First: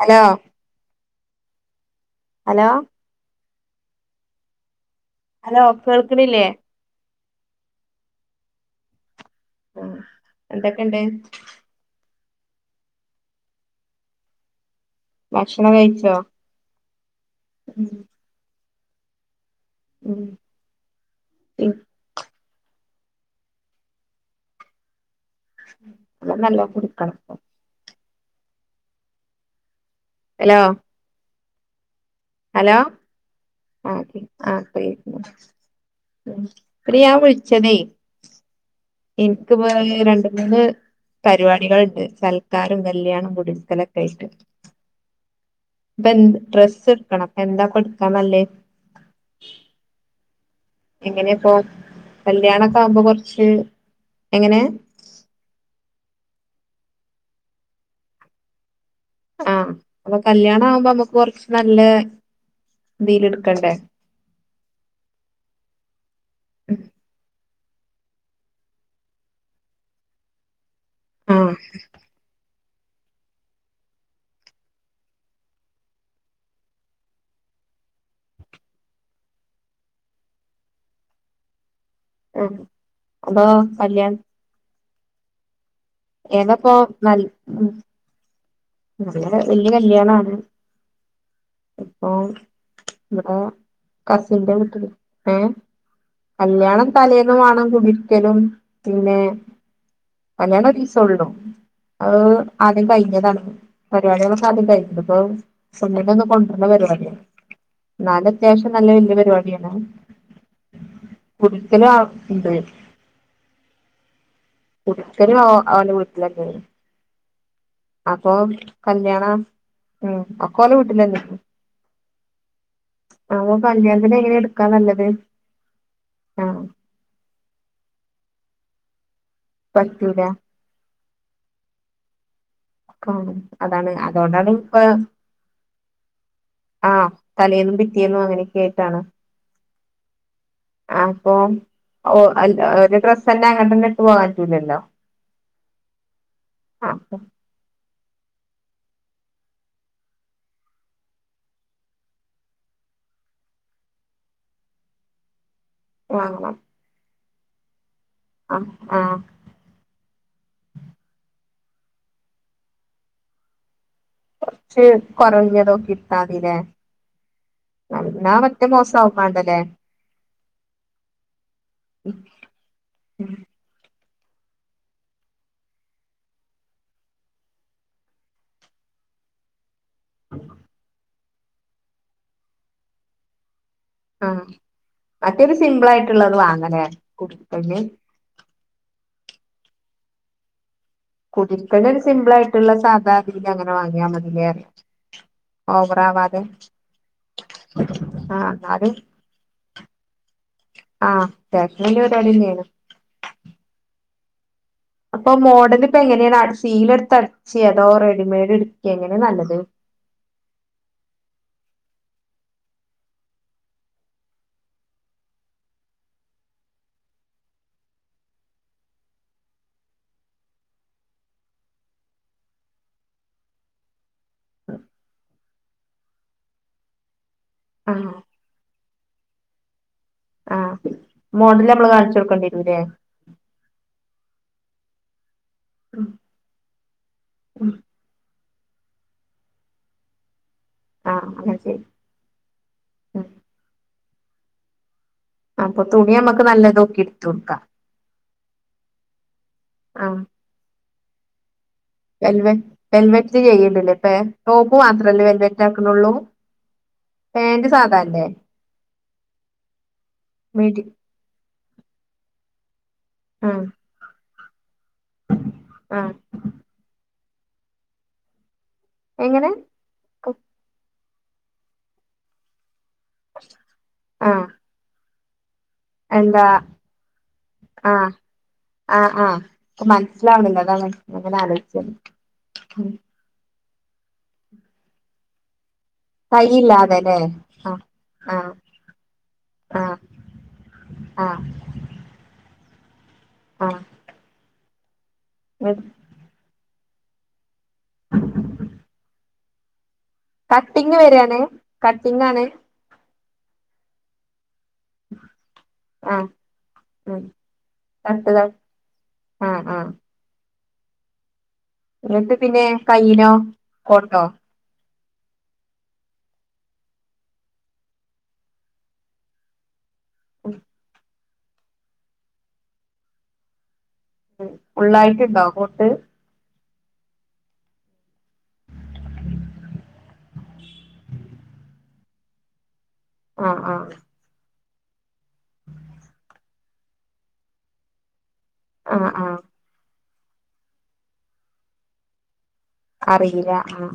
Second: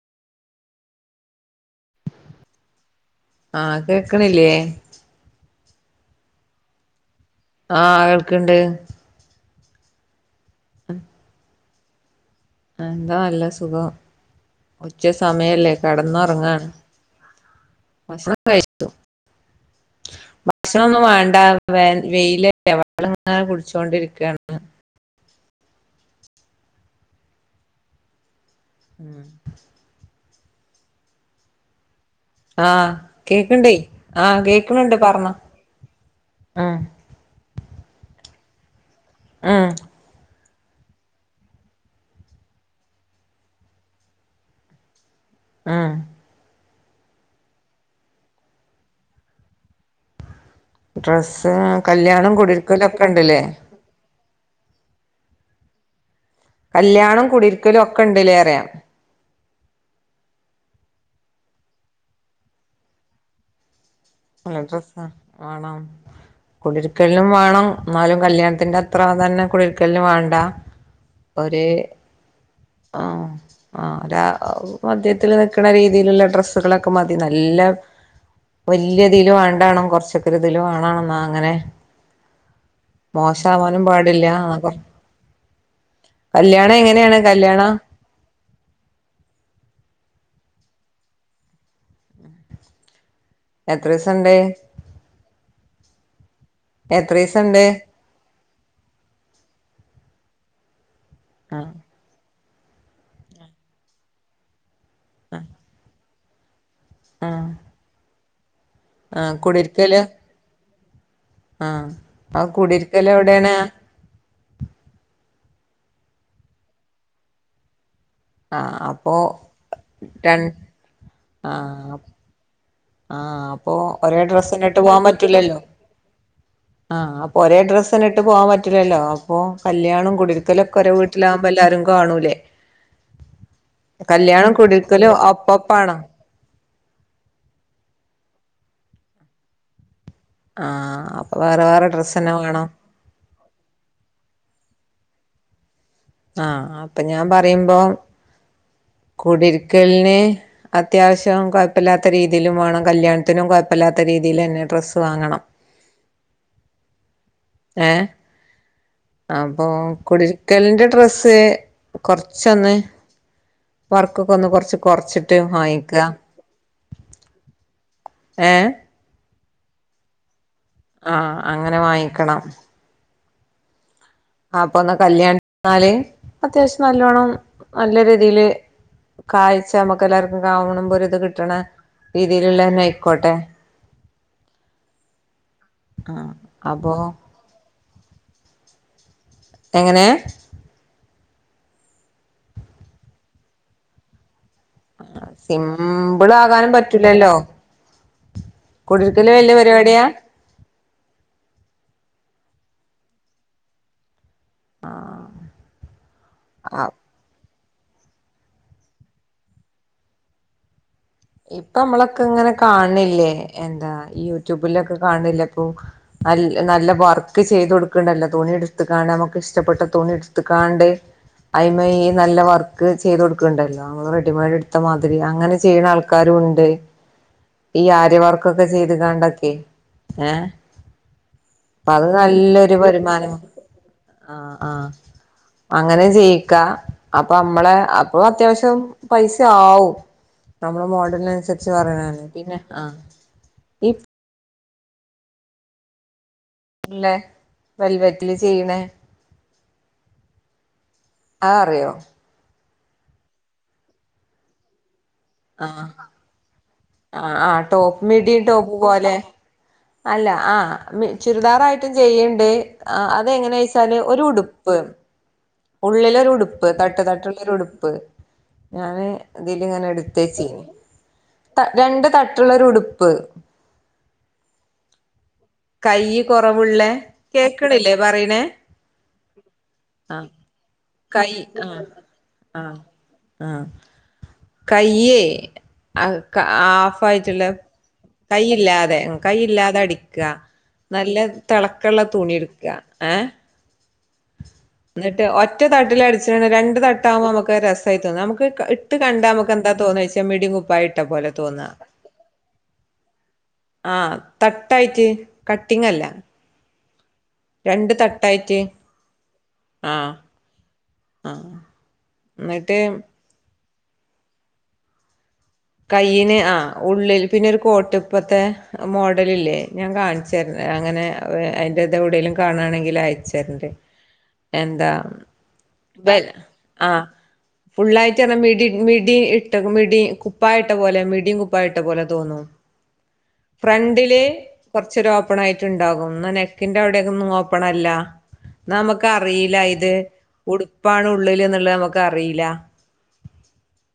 Hello, hello. ആഹ് കേക്കണില്ലേ? Hello, കേൾക്കണില്ലേ. ആഹ് കേൾക്കുണ്ട്. ആ എന്തൊക്കെണ്ട്. എന്താ നല്ല സുഖം ഉച്ച ഭക്ഷണം സമയല്ലേ കഴിച്ചോ കടന്നുറങ്ങാണ്. ഉം ഭക്ഷണം കഴിച്ചു. ഭക്ഷണംന്നും വേണ്ട വ വെയിലല്ലേ വെള്ളം അങ്ങനെ കുടിച്ചുകൊണ്ടിരിക്കുകയാണ്. അ നല്ലോണം കുടിക്കണപ്പ. ഹലോ, ഹലോ, ആഹ് കേക്കണ്ടേ ആഹ് ആ കേക്കണണ്ട് പറഞ്ഞോ ഉം വിള ചെതെ. ഇനിക്ക്പ്പോ ഉം രണ്ട്. ഇന്ന് പരിപാടികളുണ്ട് സൽക്കാരം കല്യാണം കുടിരിക്കലൊക്കെ ആയിട്ട്. ഉം ഇപ്പ എഡ്രസ്സ് എടുക്കണം അപ്പൊ എന്താ എടുക്കാന്നല്ലേ. എങ്ങനെയപ്പൊ ഡ്രസ്സ് കല്യാണം കല്യാണൊക്കെ ആകുമ്പോ കുടിരിക്കലൊക്കെ ഉണ്ടല്ലേ കുറച്ച് എങ്ങനെ. കല്യാണം കുടിരിക്കലും ഒക്കെ ഉണ്ടല്ലേ പറയാ. ആഹ് അപ്പൊ കല്യാണം ആവുമ്പോ നമ്മുക്ക് കൊറച്ച് നല്ല ഇതിൽ എടുക്കണ്ടേ. നല്ല ഡ്രസ്സ വേണം. ഉം കുടിരിക്കലിനും വേണം എന്നാലും കല്യാണത്തിന്റെ അത്ര തന്നെ കുടരിക്കലിനും വേണ്ട. ആഹ് ഒരേ ആഹ് ആ മദ്യത്തില് നിക്കണ രീതിയിലുള്ള ഡ്രെസ്സുകളൊക്കെ മതി നല്ല. വലിയ ഇതിലും വണ്ടാനും കൊറച്ചൊക്ക ഇതിലും വാണനും അങ്ങനെ ഉം അപ്പൊ മോശവാനും കല്യാണം പാടില്ല ആഹ് ഏതാപ്പോ നാ ഹറയാണ [unintelligible] വല്യ കല്യാനാണ് ഇപ്പൊ ഇവിടെ എത്ര ദിവസം ഉണ്ട് കസിന്റെ വീട്ടില് ഏ കല്യാണം എത്ര തലേന്ന് ദിവസം ഉണ്ട് വേണം കൂടി ഒരിക്കലും പിന്നെ കല്യാണ ഒറീസ ഉള്ളു ആഹ് അ ആദ്യം കഴിഞ്ഞതാണ് പരിപാടികളൊക്കെ ആദ്യം കഴിഞ്ഞത് ഇപ്പൊ പെണ്ണിനെ കൊ നല്ലപരിപാടിയ ആഹ് എന്നല് അത്യാവശ്യം നല്ല വല്യ ആഹ് പരിപാടിയാണ് കുടിരിക്കല് കുടിരിക്കലും ആ ഇണ്ട് ആഹ് കുടിരിക്കൽ എവിടെയാണ് കുടിരിക്കൽ അവൻ്റെ വീട്ടിലെന്നെന്ന് അപ്പം ആഹ് അപ്പോ കല്യാണം ഉം രൺ ഒക്കെ ഒലെ വീട്ടിലന്നെ ആഹ് ആഹ് ഓ അപ്പൊ പഞ്ചായത്തിന് ഒരേ എങ്ങനെ എടുക്കാ ഡ്രസ്സിനിട്ട് പോവാൻ നല്ലത് പറ്റൂലല്ലോ ആഹ് ആഹ് അപ്പോ ഒരേ ഡ്രസന്നെ ഇട്ട് പോവാൻ പറ്റില്ലല്ലോ അപ്പോ കല്യാണം പറ്റൂല കുടിരിക്കലൊക്കെ ഒരേ വീട് ട്ടിലവുബോ എല്ലാരും കാണൂലേ കാണും അതാണ് അതുകൊണ്ടാണ് കല്യാണം ഇപ്പ കുടിരിക്കലും ഒപ്പപ്പണോ ആഹ് തലേന്നും പിറ്റ്യേന്നും അങ്ങനെയൊക്കെ ആയിട്ടാണ് ആഹ് അപ്പൊ വേറെ വേറെ ഒ ഡ്രസ്സന്നെ അൽ വേണം ഒരു ഡ്രസന്നെ അങ്ങോട്ടന്നെ ഇട്ട് പോവാൻ പറ്റൂലല്ലോ ആഹ് അ ഹ് അപ്പൊ ഞാൻ പറയുമ്പോ കുടിരിക്കൽന് അത്യാവശ്യം കുഴപ്പല്ലാത്ത രീതിയിലും വേണം കല്യാണത്തിനും കുഴപ്പല്ലാത്ത രീതിയിലെന്നെ ഡ്രസ്സ് വാങ്ങണം വാങ്ങണം ഏഹ് അഹ് ആഹ് അപ്പൊ കുടിര്ക്കലിന്റെ ഡ്രസ്സ് കൊറച്ചൊന്ന് വർക്കൊക്കെ ഒന്ന് കൊറച്ച് ച്ച് കൊറച്ചിട്ട് കൊറഞ്ഞതൊക്കെ വാങ്ങിക്ക ന്നാ ഏ മറ്റേ മോസം ആവും മാണ്ടല്ലേ ആഹ് അങ്ങനെ വാങ്ങിക്കണം അപ്പന്ന കല്യാണതിന്ന്നാല് അത്യാവശ്യം നല്ലോണ്ണം നല്ല രീതിയില് കാഴ്ച നമക്ക് എല്ലാർക്കും കാണുബോ ഒരു ഇത് കിട്ടണ രീതിയിലുള്ളന്നെ ആയിക്കോട്ടെ ആഹ് മറ്റേത് സിമ്പിൾ ആഹ് ആയിട്ട്ള്ളത് വാങ്ങലെ അപ്പൊ കു എങ്ങനെ കുടിരികലിന് ഒരു സിമ്പിളായിട്ടുള്ള സാധാ അങ്ങനെ വാങ്ങിയാ മതിലെറ്യാ സിമ്പിള ആകാനും പറ്റൂലല്ലോ ആഹ് എന്നാലും കുടി കല് വല്യ പരിപാടിയാ ആഹ് അത്യവ്ശ്യ വല്യ പരുവാടിന്നേണ് അപ്പം മോഡല് ഇപ്പ എങ്ങനെയാണ് ആഹ് സീല എടുത്തടിച്ചെ അതോ റെഡിമെയ്ഡ്ടുക്കെ എങ്ങനെ നല്ലത് ഇപ്പൊ നമ്മളൊക്കെ ഇങ്ങനെ കാണ്ല്ലേ എന്താ യൂട്യൂബിലൊക്കെ കാണ്ല്ല ഇപ്പൊ നൽ നല്ല വർക്ക് ചെയ്ത് കൊടുക്ണ്ടല്ലോ തുണി എടുത്ക്കാണ്ട് നമ്മക്ക് ഇഷ്ടപ്പെട്ട തുണി എടുത്ക്കാണ്ട് അയ്മെ ഈ നല്ല വർക്ക് ചെയ്ത് കൊടുക്ണ്ടല്ലോ നമ്മള് റെഡിമെയ്ഡ് എടുത്ത മാതിരി അങ്ങനെ ചെയ്യുന്ന ആൾക്കാ കാരുണ്ട് ഈ ആഹ് ആര്വമാർക്കൊക്കെ ചെയ്ത്കണ്ടൊക്കെ ഏഹ് ആഹ് മോഡല് നമ്മള് അപ്പ അത് കാണിച്ചു കൊടുക്കേണ്ടി നല്ലൊരു വരൂല്ലേ വരുമാനം ആഹ് ആഹ് അങ്ങനെ ചെയ്യിക്ക അപ്പൊ നമ്മളെ അപ്പൊ അത്യാവശ്യം പൈസ ആവും നമ്മള ആഹ് മോഡല്ന് അങ്ങനെ അനുസരിച്ച് ശരി പറയണ പിന്നെ ആഹ് ഈ അപ്പൊ തുണി നമ്മുക്ക് നല്ലതോക്കി ഇടുത്തു കൊടുക്കാം വൽവറ്റില് ചെയ്യ്ണേ ആഹ് ആഹ് അറിയോ വെൽവെ വെൽവെറ്റ് ചെയ്യ്ണ്ട്ല്ലേ പ്പെ ടോപ്പ് മാത്രല്ലേ വെൽവെറ്റ് ആഹ് ആക്ണോള്ളൂ ആഹ് ആഹ് ടോപ്പ് മിഡീ ടോപ്പ് പോലെ അല്ല ആഹ് മീഡി മി ചുരിദാറായിട്ടും ചെയ്യ്ണ്ട് ആഹ് അതെങ്ങനെച്ചാല് ഒരു ഉടുപ്പ് ആഹ് ഉള്ളിലൊരു ഉടുപ്പ് തട്ട് തട്ടുള്ളൊരു ഉടുപ്പ് ഞാന് എങ്ങനെ ഇതില് ങ്ങനെ എട് ച്ചീനീ ത രണ്ട് തട്ടുള്ളരു ഉടുപ്പ് ആഹ് കയ്യ് എന്താ കുറവുള്ളേ കേക്ണില്ലേ ആഹ് പറിണെ ആഹ് ആഹ് പ്പ മനസ്സിലാവ്ണ്ല്ല അതാണ് കൈ ങ്ങനെ ആലോയ്ച്ച ആഹ് ആഹ് ആഹ് കയ്യേ ആഫ് കൈയില്ലാതെല്ലേ ആയിട്ടുള്ള ആഹ് ആഹ് കൈയില്ലാതെ കൈയില്ലാതെ ആഹ് അടിക്കുക നല്ല ആഹ് തിള - - ക്കള്ള തുണി എടുക്കുക ഏ ആഹ് എന്നിട്ട് ഒറ്റ ഉം തട്ടില അടിച്ചിണ് രണ്ട് തട്ടാവകുമ്പോ നമുക്ക് രസമായി തോന്നും നമുക്ക് ഇട്ട് കണ്ടാ നമുക്ക് എന്താ തോന്ന ച്ചാ മിടി കുപ്പായി കട്ടിങ് ഇട്ടാ പോലെ വരാണ് തോന്നാ കട്ടിങ്ങാണ് ആഹ് തട്ടായിട്ട് കട്ടിങ് അല്ല ആഹ് ഉം രണ്ട് തട്ട് ത തട്ടായിട്ട് ആഹ് ആഹ് എന്നിട്ട് പിന്നെ എന്നിട്ട് കയ്നോ കോട്ടോ കൈയിന് ആ ഉള്ളിൽ പിന്നെ ഒരു കോട്ടപ്പത്തെ മോഡല് ഇല്ലേ ഞാൻ കാണിച്ചര അങ്ങനെ അയിൻറ ഇത എവിടെലും കാണായാണെങ്കിൽ അയച്ചരേണ്ട് എന്താ ഫുള്ളായിട്ടുണ്ടോ കോട്ട് ബെൽ ആഹ് ഫുള്ളായിട്ട് എന്നാ മിടി മിടി ഇട്ട് മിടി കുപ്പായിട്ട പോലെ മിടിയും കുപ്പായിട്ട പോലെ തോന്നും ആഹ് ആഹ് ഫ്രെണ്ടില് കുറച്ച് ഒരു ഓപ്പൺ ആയിട്ട് ഉണ്ടാകും എന്ന നെക്കിന്റെ അവിടെയൊക്ക ഒന്നും ഓപ്പൺ അല്ല എന്നാ ആഹ് ആഹ് നമുക്ക്റിയില്ല ഇത് ഉടുപ്പാണ് ഉള്ളിൽ എന്നുള്ളത് നമുക്ക്റിയില്ല അറിയില്ല ആഹ്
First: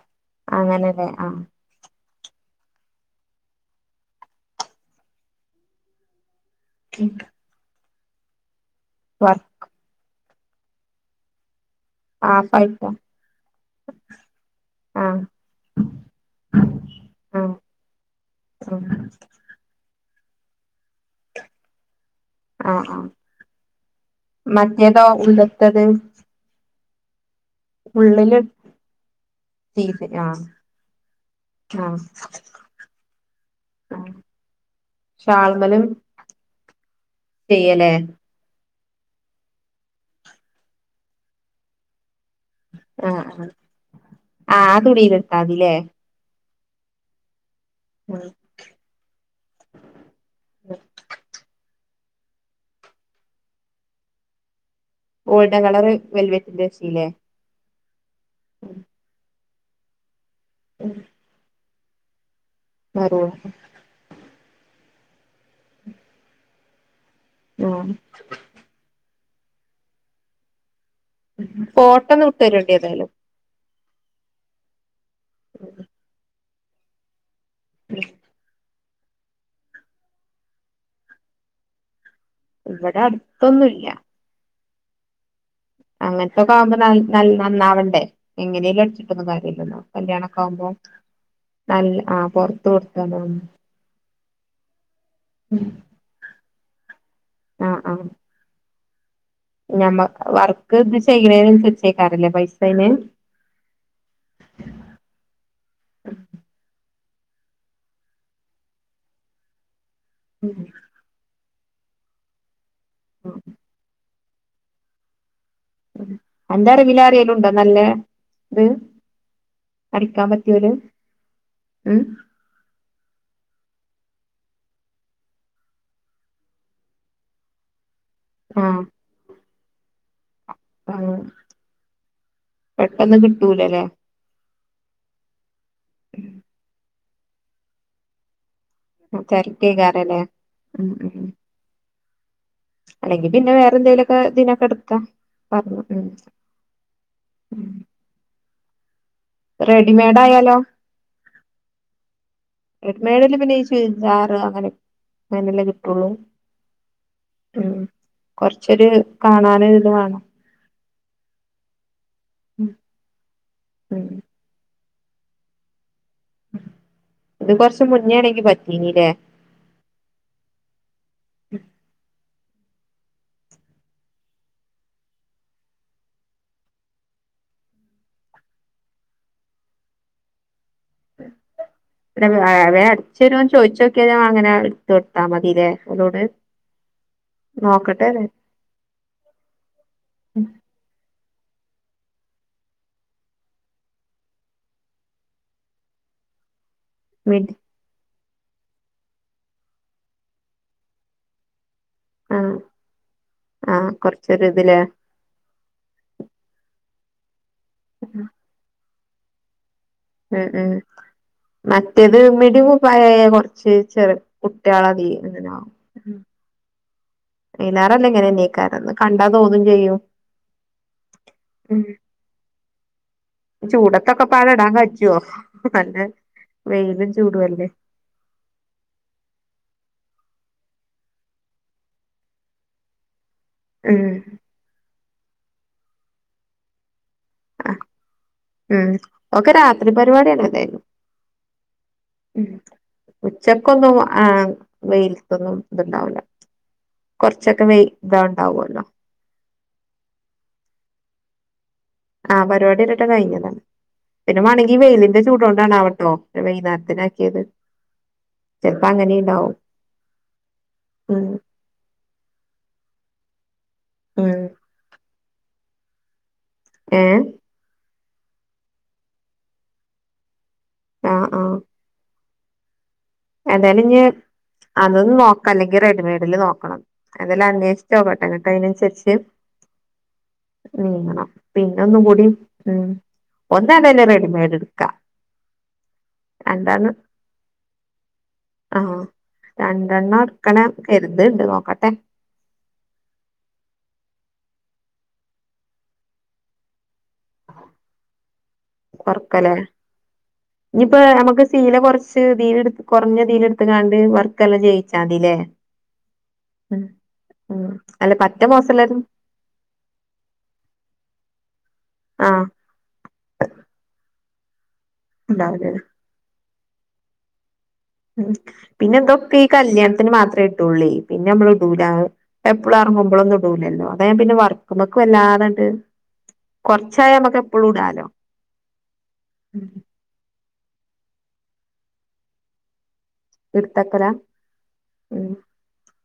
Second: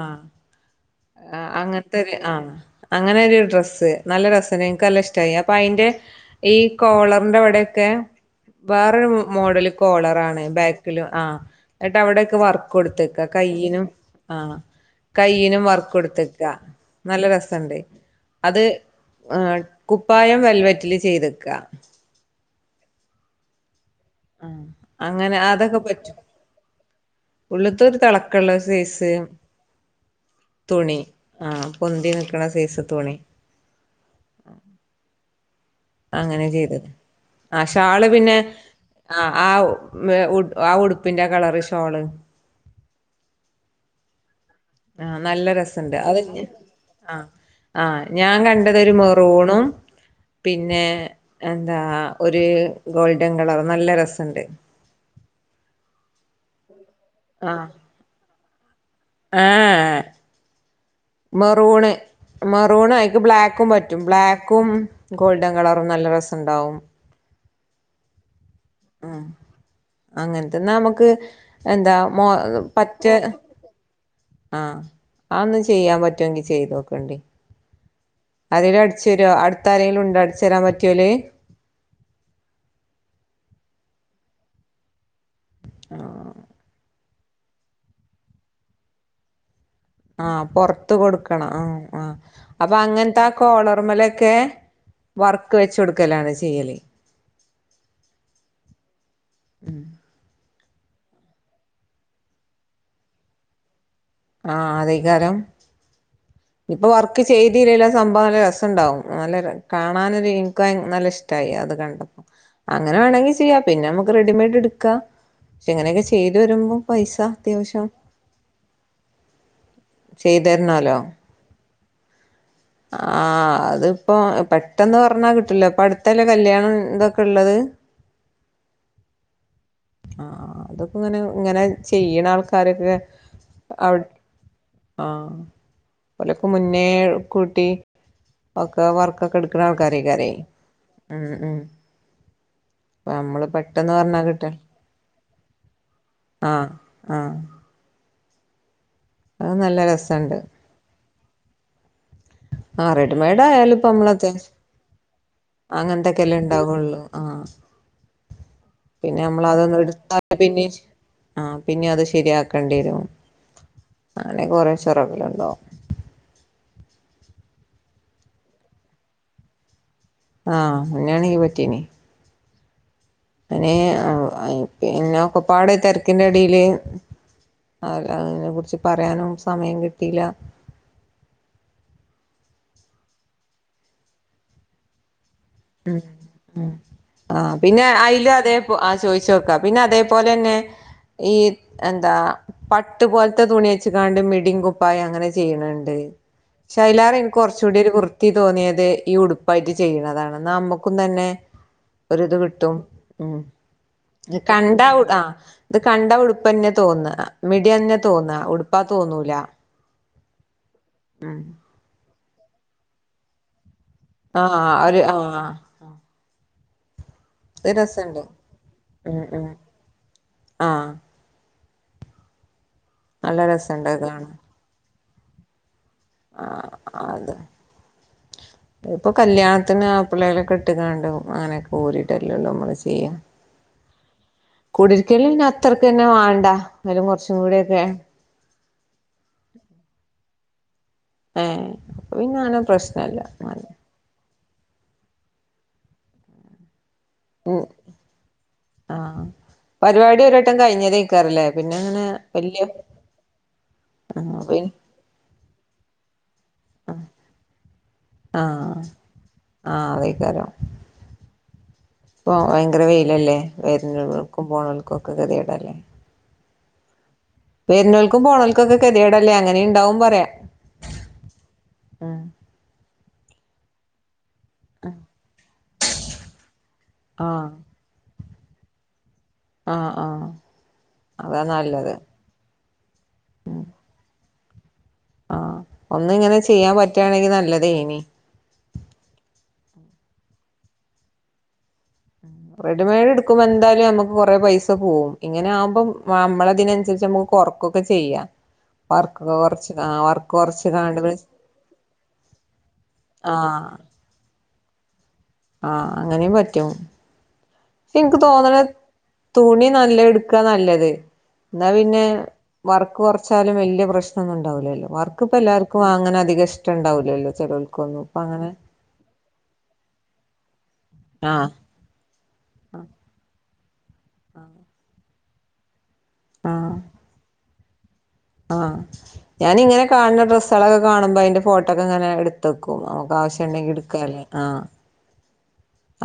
ആഹ് അങ്ങനെ ആഹ് അങ്ങനെ ആ ഹ് അങ്ങനെത്തെ ഒരു ഡ്രസ്സ് നല്ല ഡ്രസ് എനക്ക് നല്ല ഇഷ്ടമായി അപ്പൊ അതിന്റെ ഈ കോളറിന്റെ അവിടൊക്കെ വേറൊരു വർ മോഡല് കോളറ ആ ണ് ബാക്കിൽ ആഹ് എന്നട്ട് അവിടൊക്കെ വർക്ക് ഹാഫായിട്ടാ കൊടുത്തേക്കാ കൈയ്യിനും ആഹ് ആഹ് കൈയ്യിനും വർക്ക് ക്ക് കൊടുത്തേക്ക നല്ല ആഹ് രസുണ്ട് അത് ഉം ആഹ് കുപ്പായം വെൽവറ്റിൽ ചെയ്തെക്കുക ആഹ്ആഹ് ആഹ് മറ്റേതോ അങ്ങനെ ഉള്ളത്തത് ഉള്ളത്തരു തിളക്കുള്ള സേസ് തീത് ആഹ് തുണി ആഹ് പൊന്തി നിൽക്കണ സൈസ് തുണി ആം ഷാൾമേലും അങ്ങനെ ചെയ്തത് ആ ഷാള് പിന്നെ ആ ഹ് ആ ഉടുപ്പിന്റെ കളറ് ഷോള് ആഹ് ആഹ് ആഹ് ആ ആഹ് തുണിയിലെടുത്താ നല്ല മതില്ലേ രസ ണ്ട് അത് ആഹ് ആഹ് ഉം ഞാൻ കണ്ടത് ഒരു മെറൂണും പിന്നെ എന്താ ഒരു ഗോൾഡൻ കളർ നല്ല രസുണ്ട് ഗോൾഡൻ കളർ വെൽവറ്റന്റെ രശല്ലേ ആഹ് ഉം ആഹ് മെറൂണ് മെറൂണ് എനിക്ക് മെറൂൺ ബ്ലാക്കും പറ്റും പറ്റും ബ്ലാക്കും ഗോൾഡൻ കളറും നല്ല രസം ഉണ്ടാവും ആം ഉ അങ്ങനത്തന്നാ നമുക്ക് എന്താ ഫോട്ടോന്ന് മോ വിട്ട് തരേണ്ടി ഏതായാലും പറ്റേ ആഹ് ഒന്ന് ചെയ്യാൻ പറ്റൊങ്കി ചെയ്തോക്കണ്ടി ഉ [unintelligible] ആരെലും അട്ചേരോ അടുത്താരരെങ്കിലുണ്ടോ അട്ചേരാൻ പറ്റിയോൽ ഇവടെ അട്ത്തൊന്നുംല്ല ആഹ് അങ്ങൻത്തൊക്കാകുമ്പോ നൽ നൽ നന്നാവണ്ടേ എങ്ങനേലും അട്ച്ട്ടൊന്നും കാര്യല്ലല്ലോ കല്യാണൊക്കെ ആഹ് ആവുമ്പോ പൊറ്ത്ത് കൊടുക്കണം ആ നല്ല ആഹ് ആ പൊറത്ത് അപ്പൊ കൊടുത്താണ് അങ്ങൻത്ത ആ കോളർമലൊക്കെ വർക്ക് വെചൊട്ക്കലാണ് ചെയ്യല് അ ഹ് ആഹ് ഉം ഞമ്മ വർക്ക് ഇത് ചെയ്യിണേനും കിട്ടേകാരലെ പൈസയ്ന് ആഹ് അദേകാരം ഇപ്പൊ വർക്ക് ചെയ്തില്ലേലും ആ സംഭവം നല്ല രസണ്ടാവും നല്ലര് കാണാനൊരു ഇൻക്ക് നല്ലഷ് ട്ടായി അത് കണ്ടപ്പോ അങ്ങനെ വേണങ്കി ചെയ്യാ പിന്നെ നമ്മക്ക് റെഡിമെയ്ഡ് ഇട്ക്കാ പിന്നെ ഇങ്ങനെക്കെ ചെയ്ത് അന്റെ വരുമ്പോ അറിവില് പൈസ ആരേലുണ്ടോ നല്ല അത്യാവിശ്യം ഇത് അടിക്കാൻ പറ്റിയോല് ചെയ്തര്ന്നാലോ ഉം ആ അത്പ്പോ പെട്ടെന്ന് പറഞ്ഞാ കിട്ട്ല്ലാ ഇപ്പൊ അടുത്തല്ലേ കല്യാണം തൊക്കെള്ളത് ആഹ് ആഹ് അതൊക്കെ ആഹ് ഇങ്ങനെ ഇങ്ങനെ ചെയ്യ്ണ ആൾക്കാരൊക്കെ പെട്ടെന്ന് കിട്ടൂലല്ലേ അവ് ആഹ് ഓലൊക്കെ മുന്നേ കൂട്ടി ഒക്കെ വർക്കൊക്കെ ഇട്ക്ക്ണ തിരക്കേക്കാരല്ലേ ആൾക്കാരയ്ക്കാരെ ഉം ഉം അപ്പ അല്ലെങ്കി നമ്മള് പിന്നെ പെട്ടെന്ന് വേറെന്തീലൊക്കെ പറഞ്ഞാ കിട്ട തിനൊക്കെ ഇട്ക്കും പറഞ്ഞു ഉം ആഹ് ആഹ് അത് നല്ല രസണ്ട് റെഡിമെയ്ഡായാലോ ആഹ് റെഡിമെയ്ഡില് പിന്നെ ഈ റെഡിമെയ്ഡായാലും പ്പൊ അമ്മളൊക്കെ ചുരിദാറ് അങ്ങനെ അങ്ങനെല്ലേ കിട്ടുള്ളൂ അങ്ങൻത്തൊക്കെല്ലേ ണ്ടാവൊള്ളു ആഹ് ഉം കൊറച്ചൊരു പിന്നെ കാണാന് ഞമ്മളതൊന്ന് ഇത് വേണം ഇട്ത്ത പിന്നെ ആഹ് പിന്നെ അത് ഉം ശെരിയാക്കണ്ടിവരും ഉം അങ്ങനേ കൊറേ ചൊറകള്ണ്ടാവും ഇത് കൊറച് മുന്നേണെങ്കി പറ്റീനിലേ ആഹ് അങ്ങനെണെങ്കീ പറ്റീനി അയ്ന് അം പിന്നെ ഒക്കപ്പാട് ഇ തെര്ക്കിന്റെടീല് അഹ് അഹ് അതിനെ കുറ്ച്ച് പറയാനും സമയം കിട്ടീല്ല പിന്നെ അങ്ങനെ വേം അട്ചേരോന്ന് ചോയിച്ചോക്കിയാൽ അങ്ങനെ ചോ ആഹ് മതിലേ ഉം ഉം ആഹ് പിന്നെ നോക്കട്ടെ അയില് അതെ പ്പൊ ആ ചോയിചോക്കാ പിന്നെ അതേപോലെന്നെ ഈ എന്താ പട്ട് പോലത്തെ തുണി വെച്ക്കാണ്ട് മിടിം കുപ്പായം അങ്ങനെ ചെയ്യ്ണേണ്ട് ഷേ അയ്ലേറെ ഇൻക്ക് മിഡി കൊറ്ചൂടി ഒരു വൃത്തി തോന്നിയത് ഈ ഉടുപ്പായിട്ട് ചെയ്യ്ണതാണ് ന്നാ അമ്മക്കും തന്നെ ഒര്ത് ആഹ് കിട്ടും ഉം ആഹ് ഇത് കൊറച്ചൊരു ഇതിലേ കണ്ടാ ഉം ആഹ് ഇത് കണ്ടാ ഉടുപ്പന്നെ തോന്ന മിടിന്നെ ഉം തോന്നാ ഉടുപ്പാ തോന്നൂല എ ഏ ഉം മറ്റേത് മിടിം കുപ്പായയാ കൊറ്ച്ച് ചെറെ ആ ഒരു കുട്ട്യാളതി ആ ഇങ്ങനാവും അത് അയ്ലാറല്ലേ രസണ്ട് ഇങ്ങനെന്നെയ്കാരന്ന് ഉം കണ്ടാ ഉം തോന്നും ചെയ്യും ആ ഉം നല്ല ഇ രസണ്ട് അത് കാണാൻ ചൂടത്തൊക്കെപ്പാടെ ഇടാകജ്ജോ മറ്റേ ആഹ് അതൊ [inaudible] അത്പ്പൊ കല്യാൺത്തിന് അപ്പ്ളേലൊക്കെട്ട്കാണ്ടും അങ്ങനെക്കെ ഊരിടല്ലൊള്ളു നമ്മള് ചെയ്യ ഉം കുടിര്ക്കൽന് പിന്നെ അത്രക്കെന്നെ വാണ്ട ന്നാലും കൊറച്ചും ആ കൂടിയൊക്കെ ഉം ഓക്കെ രാത്രി പരിവാടിന്നെല്ലയ്നോ ഏ അപ്പൊ പിന്നെ അങ്ങനെ പ്രശ്നല്ല ഉച്ചക്കൊന്നും ആ വെയിൽത്തൊന്നും ത്ണ്ടാവ് ല ഉം കൊർച്ചൊക്കെ വെയ് താണ്ടാവുല്ലോ. പരിവാടി ഒരട്ടം കഴിഞ്ഞതെയ്ക്കാരം ല്ലേ പിന്നെ എങ്ങനെ ആ പരിവാടി ഒരട്ടം കഴിഞ്ഞതാണ്. പിന്നെ ആഹ് പി മാണെങ്കി വെയ്ലിന്റെ ചൂടോ ണ്ടാണാവട്ടോ വൈന്നാര്ത്ത്നാക്കിയത്. ആ ആ അതയ്ക്കാരം. ഉം ഇപ്പൊ ഭയങ്കര വെയിലല്ലേ ഉം വരുന്നോൽക്കും പോണോൽക്കും ഒക്കെ കെതിയടല്ലേ. ഏ വെര്നോൽക്കും പോണൽക്കൊക്കെ കെതിയടല്ലേ അങ്ങനിം ണ്ടാവും പറിയാ. ആഹ് ആഹ് എന്തായാലും ഞ്ഞി അതൊന്ന് നോക്കാ അല്ലെങ്കി റെഡിമെയ്ഡ്ല് നോക്കണം എന്താലും ആഹ് അന്വേഷ് ചട്ടങ്ങട്ട അതിനനുസരിച്ച് ആഹ് ആഹ് നീങ്ങണം അതാ പിന്നെ നല്ലത് ഒന്നും കൂടിം ഉം ഒന്നേതായ്ലും റെഡിമേഡ് ട്ക്ക ആ ഒന്നിങ്ങനെ ചെയ്യാൻ പറ്റാണെങ്കി നല്ലതേനി. ആ രണ്ടെണ്ണം ട്ക്കണം കര്ത്ണ്ട് നോക്കട്ടെ. റെഡിമെയ്ഡ് എടുക്കുമ്പൊ എന്തായാലും നമുക്ക് കൊറേ പൈസ പോവും ഇങ്ങനെ ആകുമ്പം നമ്മളതിനനുസരിച്ച് നമുക്ക് കൊർ ക്കൊക്കെ ചെയ്യാ കൊർക്കലേ കൊറച്ച് കാണ്ട് ഞ്ഞിപ്പ ഞമുക്ക് സീല കൊർച്ച് തീല്ട്ത്ത് കൊർഞ്ഞ തീല്ട്ത്ത് ആഹ് കാണ്ട് വർക്കെല്ലാം ചെയ്യിച്ചാ മതില്ലേ ആ അങ്ങനിം പറ്റും. ഉം ഉം അല്ല ഇൻക്ക് പറ്റ തോന്ന്ണ് മോശമുള്ളതും തുണി നല്ലത്ട്ക്കാ നല്ലത്. എന്നാ പിന്നെ ആഹ് വർക്ക് കൊർച്ചാലും വല്ല്യ പ്രശ്നൊന്നും ണ്ടാവ് ലല്ലോ വർക്ക് ക്ക്‌ പ്പ ഉണ്ടാവില്ലല്ലേ എല്ലാര്ക്കും അങ്ങന അധിക ഷ്ട്ടണ്ടാവുലല്ലോ ചെലോൽക്കൊന്നും ഉം പ്പങ്ങനെ പിന്നെ തൊക്കെ ഈ കല്യാൺത്തിന് മാത്രേടുള്ളേയ് പിന്നെ ആഹ് മ്മള്ടുല പ്പ എപ്പ്ളും എർങ്ങുമ്പോളൊന്നും ടുല ടുലല്ലോ അതാ ഞാൻ പിന്നെ വർക്ക്‌മ്മക്ക്‌ വല്ലാതാണ്ട് കൊർച്ചായ നമ്മക്ക് എപ്പഴും ടാലോ. ആ ഞാനിങ്ങനെ കാൺണ ഡ്രസ്സാളൊക്കെ കാണ്മ്പോ അയ്ന്റെ ഫോട്ടോക്കെ ങ്ങനെ എട്ത്തക്കും നമുക്ക് ആവ്ശ്യ ആവ്ശ്യണ്ടങ്കി ഇട്ത്തക്കല ഇട്ക്കാല ആ ഉം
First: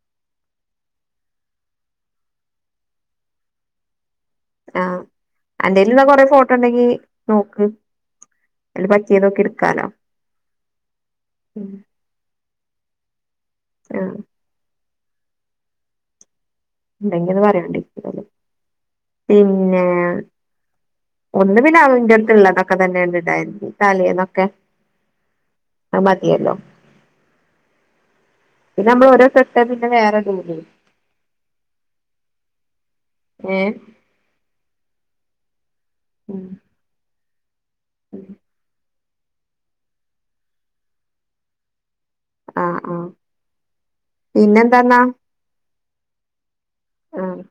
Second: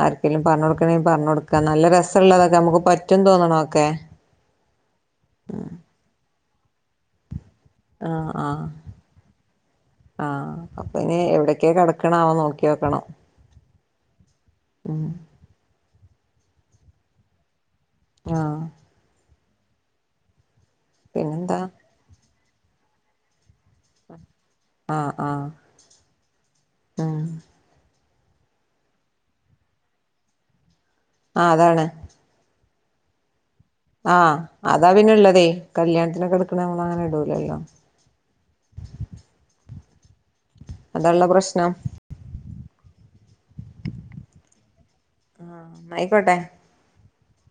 ആർക്കേലും പർഞ്ഞൊട്ക്കണേൽ പർഞ്ഞൊട്ക്കാ നല്ല രസം ള്ളതൊക്കെ നമുക്ക് പറ്റും തോന്നണോക്കെ ആ അന്റെയിൽ ന്നാ കൊറെേ ഫോട്ടോണ്ടെങ്കി നോക്ക് ആ ആ അയില് പറ്റിയതൊക്കെ എടുക്കാലോ ആ അപ്പ ഞ്ഞി എവ്ടക്കേ കെട്ക് ക്ക്ണാവോ നോക്ക്യോക്കണം. ആഹ് ഉം ഇണ്ടെങ്കി ഒന്ന് പറ്യോണ്ടി. ആഹ് പിന്നെ ഒന്ന് പിന്നെന്താ പിന്നെ അത് ന്റട് ത്ത്ള്ളതാ ക്കെത്തന്നേണ്ട് ണ്ടായ്ന്ന് തലേന്നൊക്കെ ആഹ് ആഹ് അത് മതിയല്ലോ. ആഹ് പിന്ന നമ്മൾ ഓരോസെട്ട പിന്നെ വേറെഇടൂല്ല. ആഹ് അതാണ്. ഏഹ് ആഹ് അതാ പിന്നെള്ളതേ കല്യാണത്തിനൊക്കെ എടുക്കണ നമ്മൾ അങ്ങനെ ഇടുലല്ലോ. ഉം അതള്ള പ്രശ്നം. ആഹ് ആഹ് പിന്നെന്താന്നാ. ന്നാ ആയിക്കോട്ടെ, ആഹ്.